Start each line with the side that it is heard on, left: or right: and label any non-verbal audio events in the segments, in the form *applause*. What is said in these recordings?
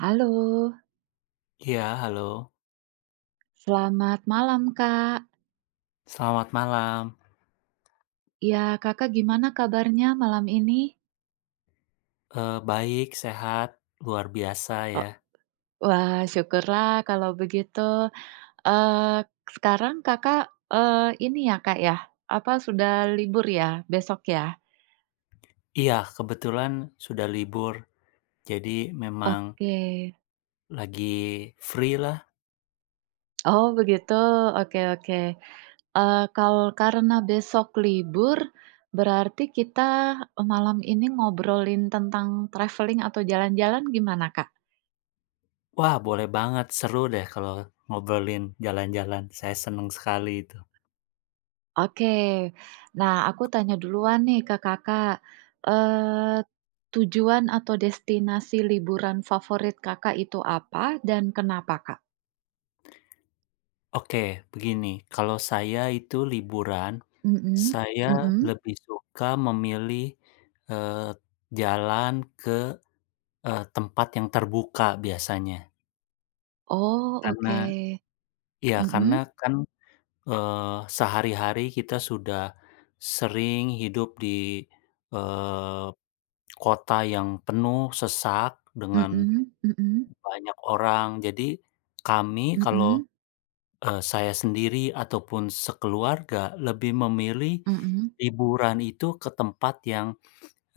right: Halo.
left: Iya, halo.
right: Selamat malam, Kak.
left: Selamat malam.
right: Iya, Kakak gimana kabarnya malam ini?
left: Eee, baik, sehat, luar biasa
right: Oh
left: ya.
right: wah, syukurlah kalau begitu, eee, sekarang Kakak, eee, ini ya, Kak, ya, apa, sudah libur ya, besok ya?
left: Iya, kebetulan sudah libur. Jadi, memang
right: Oke.
left: lagi, free-lah.
right: Oh, begitu? Oke oke, eee, kalau karena besok libur, berarti kita, eee, malam ini ngobrolin tentang travelling atau jalan-jalan, gimana, Kak?
left: Wah, boleh banget, seru deh, kalau ngobrolin jalan-jalan, saya senang sekali itu.
right: Oke. Nah, aku tanya duluan nih ke Kakak, eee, tujuan atau destinasi liburan favorit Kakak itu apa dan kenapa, Kak?
left: *clicks tongue* Oke, begini, kalau saya itu liburan.
right: Mhm?
left: Saya
right: Mhm?
left: lebih suka memilih, eee, jalan ke, e tempat yang terbuka, biasanya.
right: Oh,
left: Karena
right: oke.
left: iya, karena
right: Mhm?
left: kan, eee, sehari-hari kita sudah sering hidup di, eee, kota yang penuh sesak dengan
right: Mhm mhm.
left: banyak orang. Jadi, kami kalau,
right: Mhm?
left: e saya sendiri, ataupun sekeluarga lebih memilih,
right: Mhm.
left: liburan itu ke tempat yang,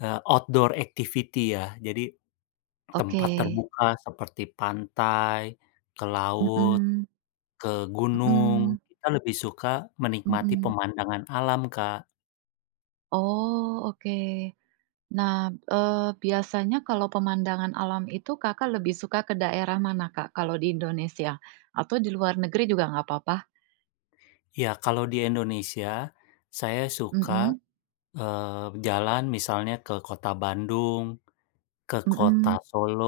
left: e outdoor activity, ya. Jadi, tempat
right: Oke.
left: terbuka seperti pantai, ke laut,
right: Mhm.
left: ke gunung,
right: Mhm.
left: kita lebih suka menikmati
right: Mhm.
left: pemandangan alam, Kak.
right: Oh, oke. Nah, eee, biasanya kalau pemandangan alam itu Kakak lebih suka ke daerah mana Kak, kalau di Indonesia? Atau di luar negeri juga nggak apa-apa?
left: Ya kalau di Indonesia, saya suka,
right: Mhm?
left: eee, jalan misalnya ke Kota Bandung, ke Kota
right: Mhm.
left: Solo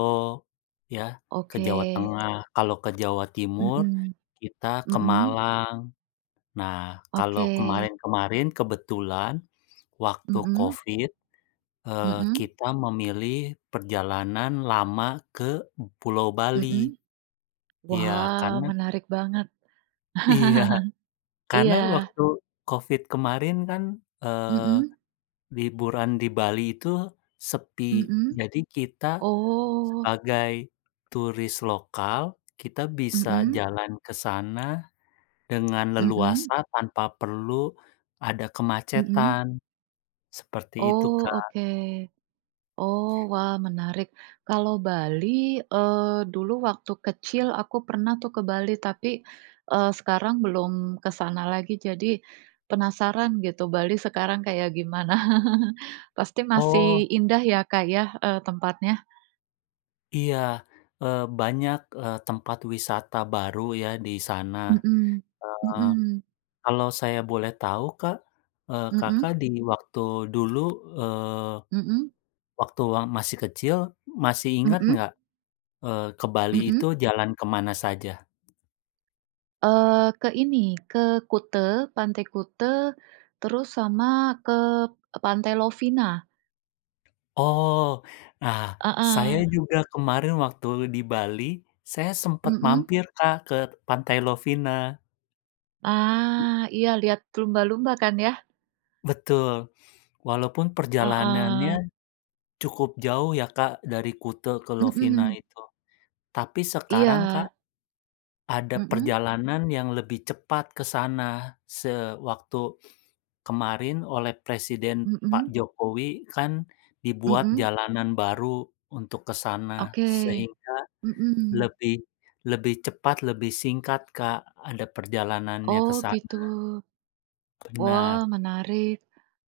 left: ya, ke Jawa
right: Oke.
left: Tengah, kalau ke Jawa Timur
right: Mhm.
left: kita ke
right: Mhm?
left: Malang. Nah, kalau
right: Oke.
left: kemarin-kemarin kebetulan waktu
right: Mhm?
left: covid, eee,
right: Mhm?
left: kita memilih perjalanan lama ke Pulau Bali.
right: Mhm?
left: Ya,
right: Wah,
left: karena
right: menarik banget.
left: Iya,
right: *chuckles*
left: karena
right: Iya.
left: waktu covid kemarin kan, eee,
right: Mhm?
left: liburan di Bali itu sepi.
right: Mhm?
left: Jadi kita
right: Oh.
left: sebagai turis lokal, kita bisa
right: Mhm?
left: jalan ke sana dengan leluasa
right: Mhm?
left: tanpa perlu ada
right: Mhm?
left: kemacetan, seperti itu
right: Oh,
left: Kak.
right: oke. Oh wah, menarik. Kalau Bali, eee, dulu waktu kecil aku pernah tuh ke Bali, tapi, eee, sekarang belum kesana lagi. Jadi, penasaran gitu, Bali sekarang kayak gimana. *chuckles* Pasti
left: Oh.
right: masih indah ya, Kak, ya, e tempatnya?
left: Iya, eee, banyak, eee, tempat wisata baru ya di sana.
right: Mhm
left: Eee,
right: mhm.
left: kalau saya boleh tahu, Kak, eee, Kakak
right: Mhm?
left: di waktu dulu, eee,
right: Mhm.
left: waktu masih kecil, masih inget
right: Mhm.
left: nggak, eee, ke Bali itu
right: Mhm.
left: jalan ke mana saja?
right: Eee, ke ini, ke Kute Pantai Kute, terus sama ke Pantai Lovina.
left: Oh. Nah, saya
right: Heeh.
left: juga kemarin waktu di Bali, saya sempet
right: Mhm.
left: mampir Kak ke Pantai Lovina.
right: Ah, iya, lihat lumba-lumba kan, ya?
left: Betul. Walaupun
right: Heeh.
left: perjalanannya cukup jauh, ya, Kak, dari Kute ke Lovina
right: Mhm.
left: itu. Tapi, sekarang
right: Iya.
left: Kak, ada
right: Mhm.
left: perjalanan yang lebih cepat ke sana. Sewaktu kemarin oleh Presiden Pak
right: Mhm.
left: Jokowi kan dibuat
right: Mhm.
left: jalanan baru untuk ke sana,
right: Oke.
left: sehingga
right: Mhm.
left: lebih lebih cepat, lebih singkat, Kak, ada perjalanannya ke
right: Oh, gitu.
left: sana. Benar.
right: Wah, menarik.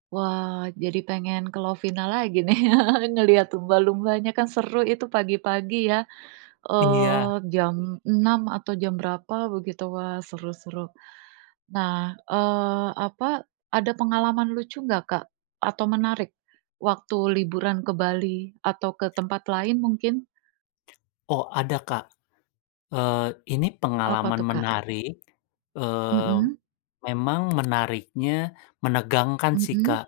right: Wah, jadi pengen ke Lovina lagi nih, *laughs* ngelihat lumba-lumbanya kan seru itu, pagi-pagi, ya,
left: Iya.
right: eee, jam 6, atau jam berapa begitu. Wah, seru seru. Nah, eee, apa, ada pengalaman lucu nggak, Kak? Atau menarik waktu liburan ke Bali, atau ke tempat lain mungkin?
left: *clicks tongue* Oh, ada, Kak, eee, ini
right: Apa
left: pengalaman
right: tuh, Kak?
left: menarik. Eee,
right: Mhm.
left: memang menariknya menegangkan sih,
right: Mhm.
left: Kak.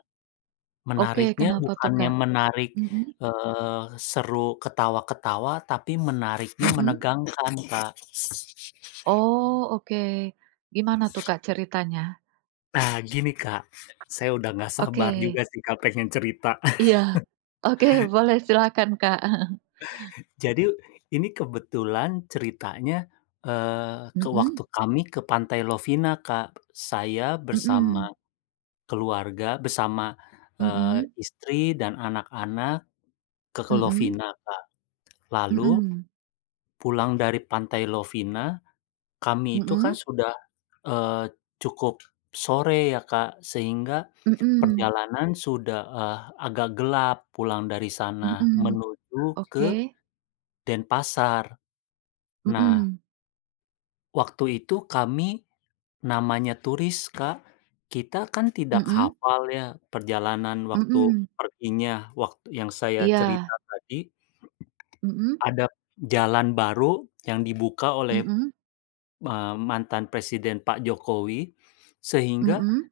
right: Oke,
left: Menariknya
right: kenapa tuh,
left: bukan
right: Kak?
left: yang menarik,
right: Mhm.
left: eee, seru ketawa-ketawa, tapi menariknya
right: Mhm.
left: menegangkan, Kak.
right: Oh, oke. Gimana tuh, Kak, ceritanya?
left: Nah gini, Kak, saya udah enggak
right: Oke.
left: sabar juga sih, Kak, pengen cerita.
right: Iya.
left: *chuckles*
right: Oke, boleh, silakan, Kak. *chuckles*
left: Jadi ini kebetulan ceritanya, eee, ke
right: Mhm.
left: waktu kami ke Pantai Lovina, Kak. Saya
right: Mhm.
left: bersama keluarga bersama, eee,
right: Mhm.
left: istri dan anak-anak ke ke
right: Mhm.
left: Lovina, Kak. Lalu
right: Mhm.
left: pulang dari Pantai Lovina kami itu kan
right: Mhm.
left: sudah, eee, cukup sore ya, Kak, sehingga
right: Mhm.
left: perjalanan sudah, eh, agak gelap pulang dari sana
right: Mhm,
left: menuju ke
right: oke.
left: Denpasar. Nah
right: Mhm.
left: Waktu itu kami namanya turis, Kak. Kita kan tidak
right: Mmm.
left: hafal ya perjalanan waktu
right: Mmm.
left: perginya waktu yang saya
right: Iya.
left: cerita tadi.
right: Mmm.
left: Ada jalan baru yang dibuka oleh,
right: Mmm.
left: eee, mantan Presiden Pak Jokowi sehingga
right: Mmm.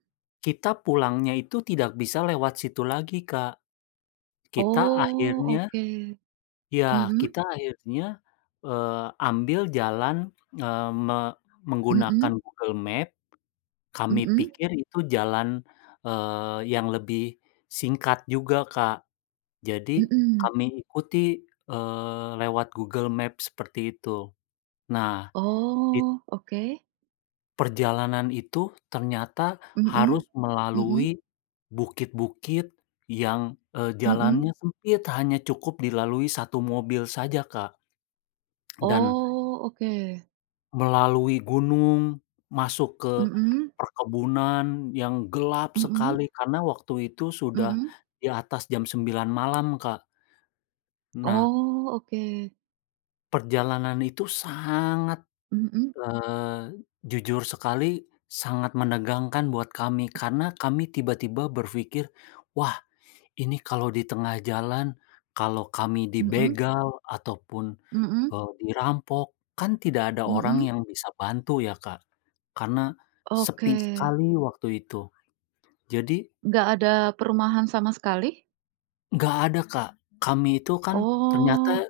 left: kita pulangnya itu tidak bisa lewat situ lagi, Kak. Kita
right: Oh,
left: akhirnya
right: oke.
left: ya,
right: Mmm.
left: kita akhirnya, eee, ambil jalan, eee, me
right: Mmm.
left: menggunakan Google Maps. Kami
right: Mmm.
left: pikir itu jalan, eee, yang lebih singkat juga, Kak. Jadi
right: Mmm.
left: kami ikuti, eee, lewat Google Maps seperti itu. Nah it
right: Oh, oke.
left: Perjalanan itu ternyata
right: Mmm
left: harus
right: mmm.
left: melalui bukit-bukit yang, eee, jalannya
right: Mmm.
left: sempit hanya cukup dilalui 1 mobil saja, Kak. *clicks tongue* Dan
right: Oh, oke.
left: Melalui gunung masuk ke
right: Mmm.
left: perkebunan yang gelap
right: Mmm.
left: sekali karena waktu itu sudah
right: Mmm.
left: di atas jam 9.00 malam, Kak. Nah
right: Oh, oke.
left: Perjalanan itu sangat
right: Mmm.
left: eee, jujur sekali sangat menegangkan buat kami karena kami tiba-tiba berpikir, "Wah, ini kalau di tengah jalan, kalau kami
right: Mmm.
left: dibegal ataupun,
right: Mhm.
left: eee, dirampok kan tidak ada orang
right: Mmm.
left: yang bisa bantu," ya, Kak, karena sepi
right: Oke.
left: sekali waktu itu. Jadi
right: Nggak ada perumahan sama sekali?
left: Nggak ada, Kak. Kami itu kan ternyata
right: Oh.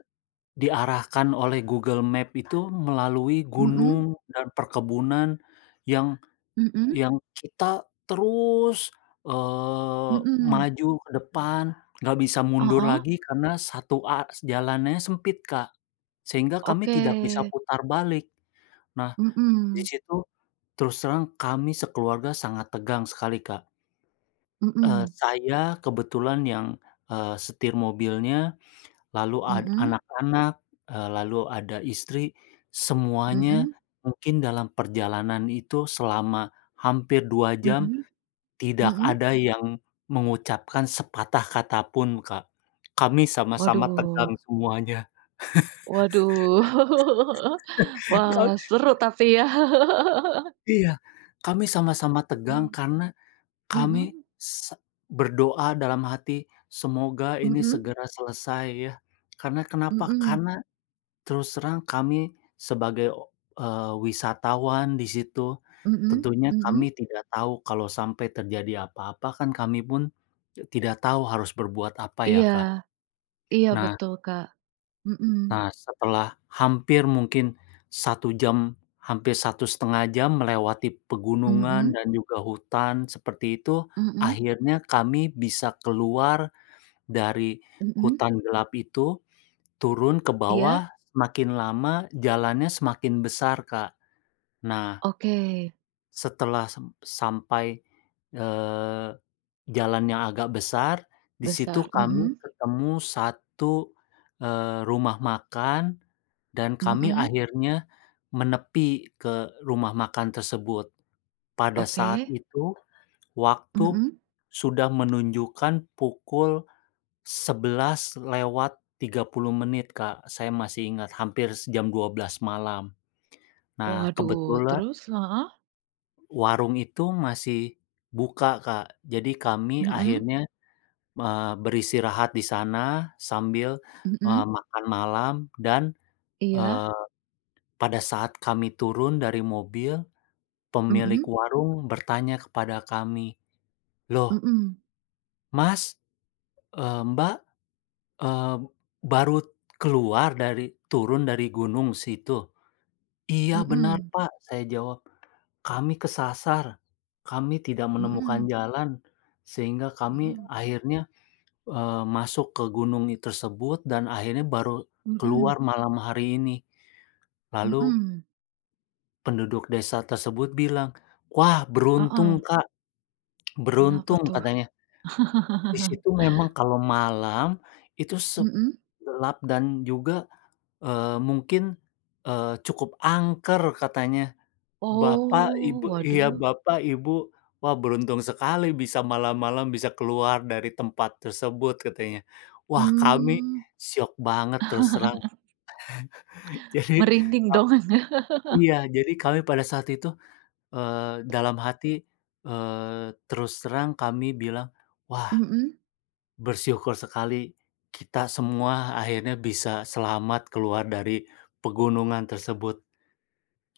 left: diarahkan oleh Google Maps itu melalui
right: Mmm.
left: gunung dan perkebunan yang
right: Mmm.
left: yang kita terus, eee,
right: Mhm.
left: maju ke depan enggak bisa mundur
right: Heeh.
left: lagi karena satu a jalannya sempit, Kak, sehingga kami
right: Oke.
left: tidak bisa putar balik. Nah, di
right: Mmm.
left: situ terus terang kami sekeluarga sangat tegang sekali, Kak. Eee,
right: Mmm.
left: saya kebetulan yang, eee, setir mobilnya lalu a
right: Mhm.
left: anak-anak, eee, lalu ada istri, semuanya
right: Mmm.
left: mungkin dalam perjalanan itu selama hampir 2 jam
right: Mmm.
left: tidak
right: Mmm.
left: ada yang mengucapkan sepatah kata pun, Kak, kami sama-sama
right: Waduh.
left: tegang semuanya.
right: Waduh. *chuckles*
left: *chuckles*
right: Wah,
left: Ok
right: seru tapi ya. *chuckles*
left: Iya, kami sama-sama tegang
right: Mhm.
left: karena kami
right: Mhm.
left: se berdoa dalam hati, "Semoga ini
right: Mmm.
left: segera selesai," ya. Karena kenapa?
right: Mmm.
left: Karena terus terang kami sebagai, eee, wisatawan di situ
right: Mmm
left: tentunya kami
right: mmm.
left: tidak tahu kalau sampai terjadi apa-apa kan kami pun tidak tahu harus berbuat apa ya,
right: Iya.
left: Kak.
right: Iya
left: Nah
right: betul, Kak. Mmm.
left: Nah, setelah hampir mungkin 1 jam, hampir 1,5 jam melewati pegunungan
right: Mmm.
left: dan juga hutan seperti itu.
right: Mhm.
left: Akhirnya kami bisa keluar dari
right: Mmm.
left: hutan gelap itu turun ke
right: Iya.
left: bawah semakin lama jalannya semakin besar, Kak. Nah
right: Oke.
left: Setelah sem sampai, eee, jalan yang agak besar. Di situ
right: Besar.
left: kami
right: Mhm.
left: ketemu 1, eee, rumah makan dan kami
right: Mhm.
left: akhirnya menepi ke rumah makan tersebut. Pada saat
right: Oke.
left: itu waktu
right: Mhm.
left: sudah menunjukkan pukul 11:30 menit, Kak, saya masih ingat hampir se jam 12.00 malam. Nah,
right: Waduh,
left: kebetulan
right: terus? Heeh.
left: warung itu masih buka, Kak. Jadi kami
right: Mhm.
left: akhirnya, eee, beristirahat di sana sambil, eee,
right: Mhm.
left: makan malam dan,
right: Iya.
left: eee, pada saat kami turun dari mobil, pemilik
right: Mhm.
left: warung bertanya kepada kami, "Loh"
right: Mhm.
left: "Mas, eee, Mbak, eee, baru keluar dari turun dari gunung situ?" "Iya benar,
right: Mhm.
left: Pak." Saya jawab, "Kami kesasar, kami tidak menemukan
right: Mhm.
left: jalan sehingga kami
right: Mhm.
left: akhirnya, eee, masuk ke gunung i tersebut dan akhirnya baru
right: Mhm.
left: keluar malam hari ini." Lalu
right: Mhm.
left: Penduduk desa tersebut bilang, "Wah,
right: Heeh.
left: beruntung, Kak!" *smacks lips*
right: Kenapa
left: Beruntung
right: tuh?
left: katanya. Di
right: *laughs*
left: situ memang kalau malam itu
right: Mhm.
left: segelap, dan juga, eee, mungkin, eee, cukup angker, katanya. "Bapak,
right: Oh,
left: ibu" iya,
right: waduh.
left: "Bapak, ibu, wah beruntung sekali bisa malam-malam bisa keluar dari tempat tersebut." Katanya. Wah, kami
right: Mmm.
left: syok banget terus terang.
right: *laughs*
left: *chuckles* Jadi
right: Merinding
left: ka
right: dong, Anda? *laughs*
left: iya. Jadi, kami pada saat itu, eee, dalam hati, eee, terus terang kami bilang, "Wah!
right: Mhm.
left: Bersyukur sekali. Kita semua akhirnya bisa selamat keluar dari pegunungan tersebut."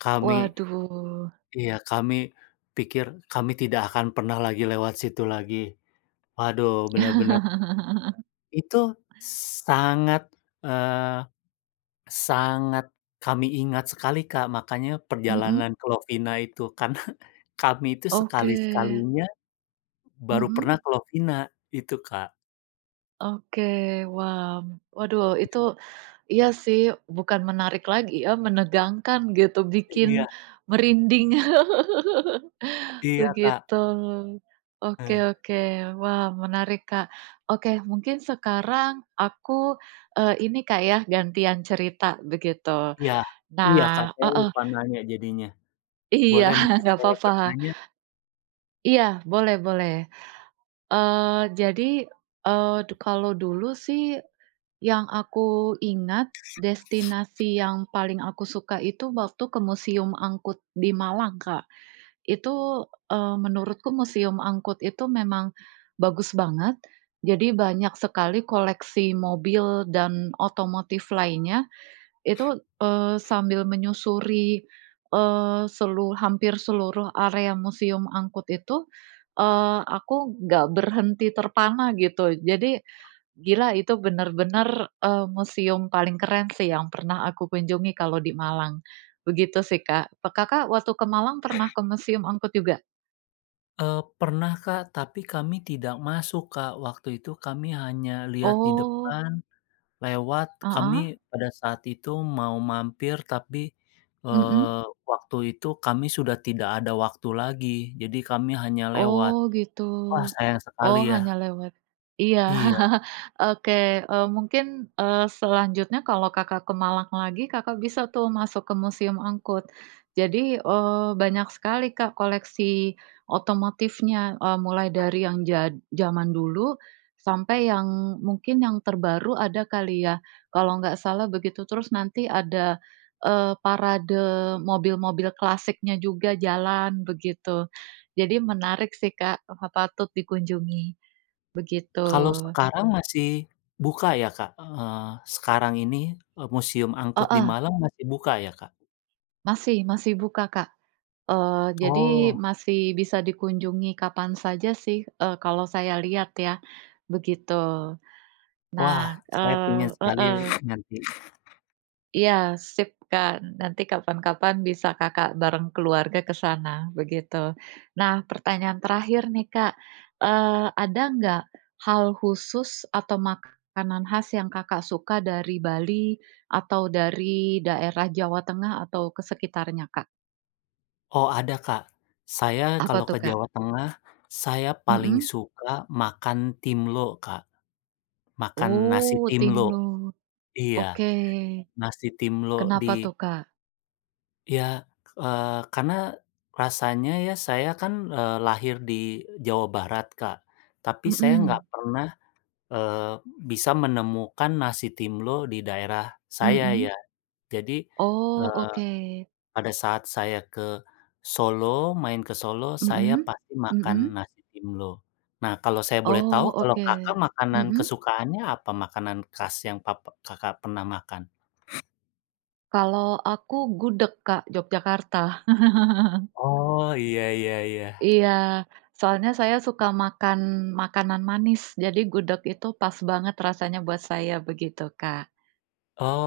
left: Kami
right: Waduh.
left: iya. Kami pikir kami tidak akan pernah lagi lewat situ lagi. Waduh, bener-bener
right: *laughs*
left: Itu sangat eee, sangat kami ingat sekali, Kak. Makanya
right: Mhm.
left: perjalanan ke Lovina itu. Karena kami itu
right: Oke.
left: sekali-sekalinya baru pernah
right: Mhm.
left: ke Lovina. Itu, Kak.
right: Oke, wah. Waduh, itu, iya, sih, bukan menarik lagi, ya, menegangkan gitu, bikin
left: Iya.
right: merinding. *laughs*
left: Iya, Kak.
right: Begitu. Oke
left: Heeh.
right: oke. Wah, menarik, Kak. Oke, mungkin sekarang aku, eee, ini Kak, ya, gantian cerita begitu.
left: Iya. Iya, Kak,
right: Nah
left: saya
right: heeh.
left: lupa nanya jadinya.
right: Iya,
left: Boleh mungkin
right: enggak
left: saya
right: apa-apa.
left: bertanya?
right: Iya, boleh boleh. Eee, jadi, eee, du kalau dulu sih yang aku ingat, destinasi yang paling aku suka itu waktu ke Museum Angkut di Malang, Kak. Itu, eee, menurutku Museum Angkut itu memang bagus banget, jadi banyak sekali koleksi mobil dan otomotif lainnya, itu, eee, sambil menyusuri, eee, selu hampir seluruh area Museum Angkut itu, eee, aku enggak berhenti terpana gitu. Jadi gila, itu benar-benar, eee, museum paling keren sih yang pernah aku kunjungi kalau di Malang. Begitu sih, Kak. Pe Kakak waktu ke Malang pernah ke Museum Angkut juga?
left: Eee, pernah, Kak. Tapi kami tidak masuk, Kak. Waktu itu kami hanya lihat di
right: Oh.
left: depan, lewat, kami
right: Heeh?
left: pada saat itu mau mampir, tapi,
right: Mhm.
left: eee, waktu itu kami sudah tidak ada waktu lagi. Jadi, kami hanya lewat.
right: Oh, gitu.
left: Wah, sayang sekali,
right: Oh,
left: ya?
right: hanya lewat. Iya.
left: Iya.
right: *chuckles* Oke, eee, mungkin, eee, selanjutnya kalau Kakak ke Malang lagi, Kakak bisa tuh masuk ke Museum Angkut. Jadi, eee, banyak sekali Kak koleksi otomotifnya. Eee, mulai dari yang jad jaman dulu, sampai yang mungkin yang terbaru ada kali ya, kalau nggak salah begitu. Terus nanti ada, eee, parade mobil-mobil klasiknya juga, jalan, begitu. Jadi, menarik sih, Kak, eh, patut dikunjungi, begitu.
left: Kalau sekarang masih buka ya, Kak? Eee, sekarang ini, e Museum Angkut di
right: Heeh.
left: Malang masih buka ya, Kak?
right: Masih masih buka, Kak. Eee, jadi
left: Oh.
right: masih bisa dikunjungi kapan saja sih, eee, kalau saya lihat ya, begitu.
left: Wah,
right: Nah
left: saya pengen
right: eee,
left: sekali ya,
right: heeh.
left: nanti.
right: Iya, sip kan. Nanti kapan-kapan bisa Kakak bareng keluarga ke sana begitu. Nah, pertanyaan terakhir nih, Kak, eee, ada nggak hal khusus atau makanan khas yang Kakak suka dari Bali atau dari daerah Jawa Tengah atau ke sekitarnya, Kak?
left: Oh, ada, Kak. Saya
right: Apa
left: kalau
right: tuh,
left: ke
right: Kak?
left: Jawa Tengah saya paling
right: Mmm.
left: suka makan timlo, Kak. Makan nasi
right: Oh,
left: timlo.
right: timlo.
left: Iya,
right: Oke.
left: Nasi timlo
right: Kenapa
left: di
right: tuh, Kak?
left: Ya, eee, karena rasanya ya saya kan, eee, lahir di Jawa Barat, Kak. Tapi, saya nggak
right: Mmm.
left: pernah, eee, bisa menemukan nasi timlo di daerah saya
right: Mmm.
left: ya. Jadi,
right: Oh,
left: eee,
right: oke.
left: pada saat saya ke Solo, main ke Solo saya
right: Mmm
left: pasti makan
right: mmm.
left: nasi timlo. Nah, Kalau saya boleh tahu,
right: Oh,
left: kalau Kakak
right: oke.
left: makanan
right: Mmm.
left: kesukaannya apa? Makanan khas yang pape Kakak pernah makan?
right: Kalau aku gudeg, Kak, Yogyakarta. *chuckles*
left: Oh. Iya iya iya.
right: Iya, soalnya saya suka makan makanan manis, jadi gudeg itu pas banget rasanya buat saya begitu, Kak.
left: Oh.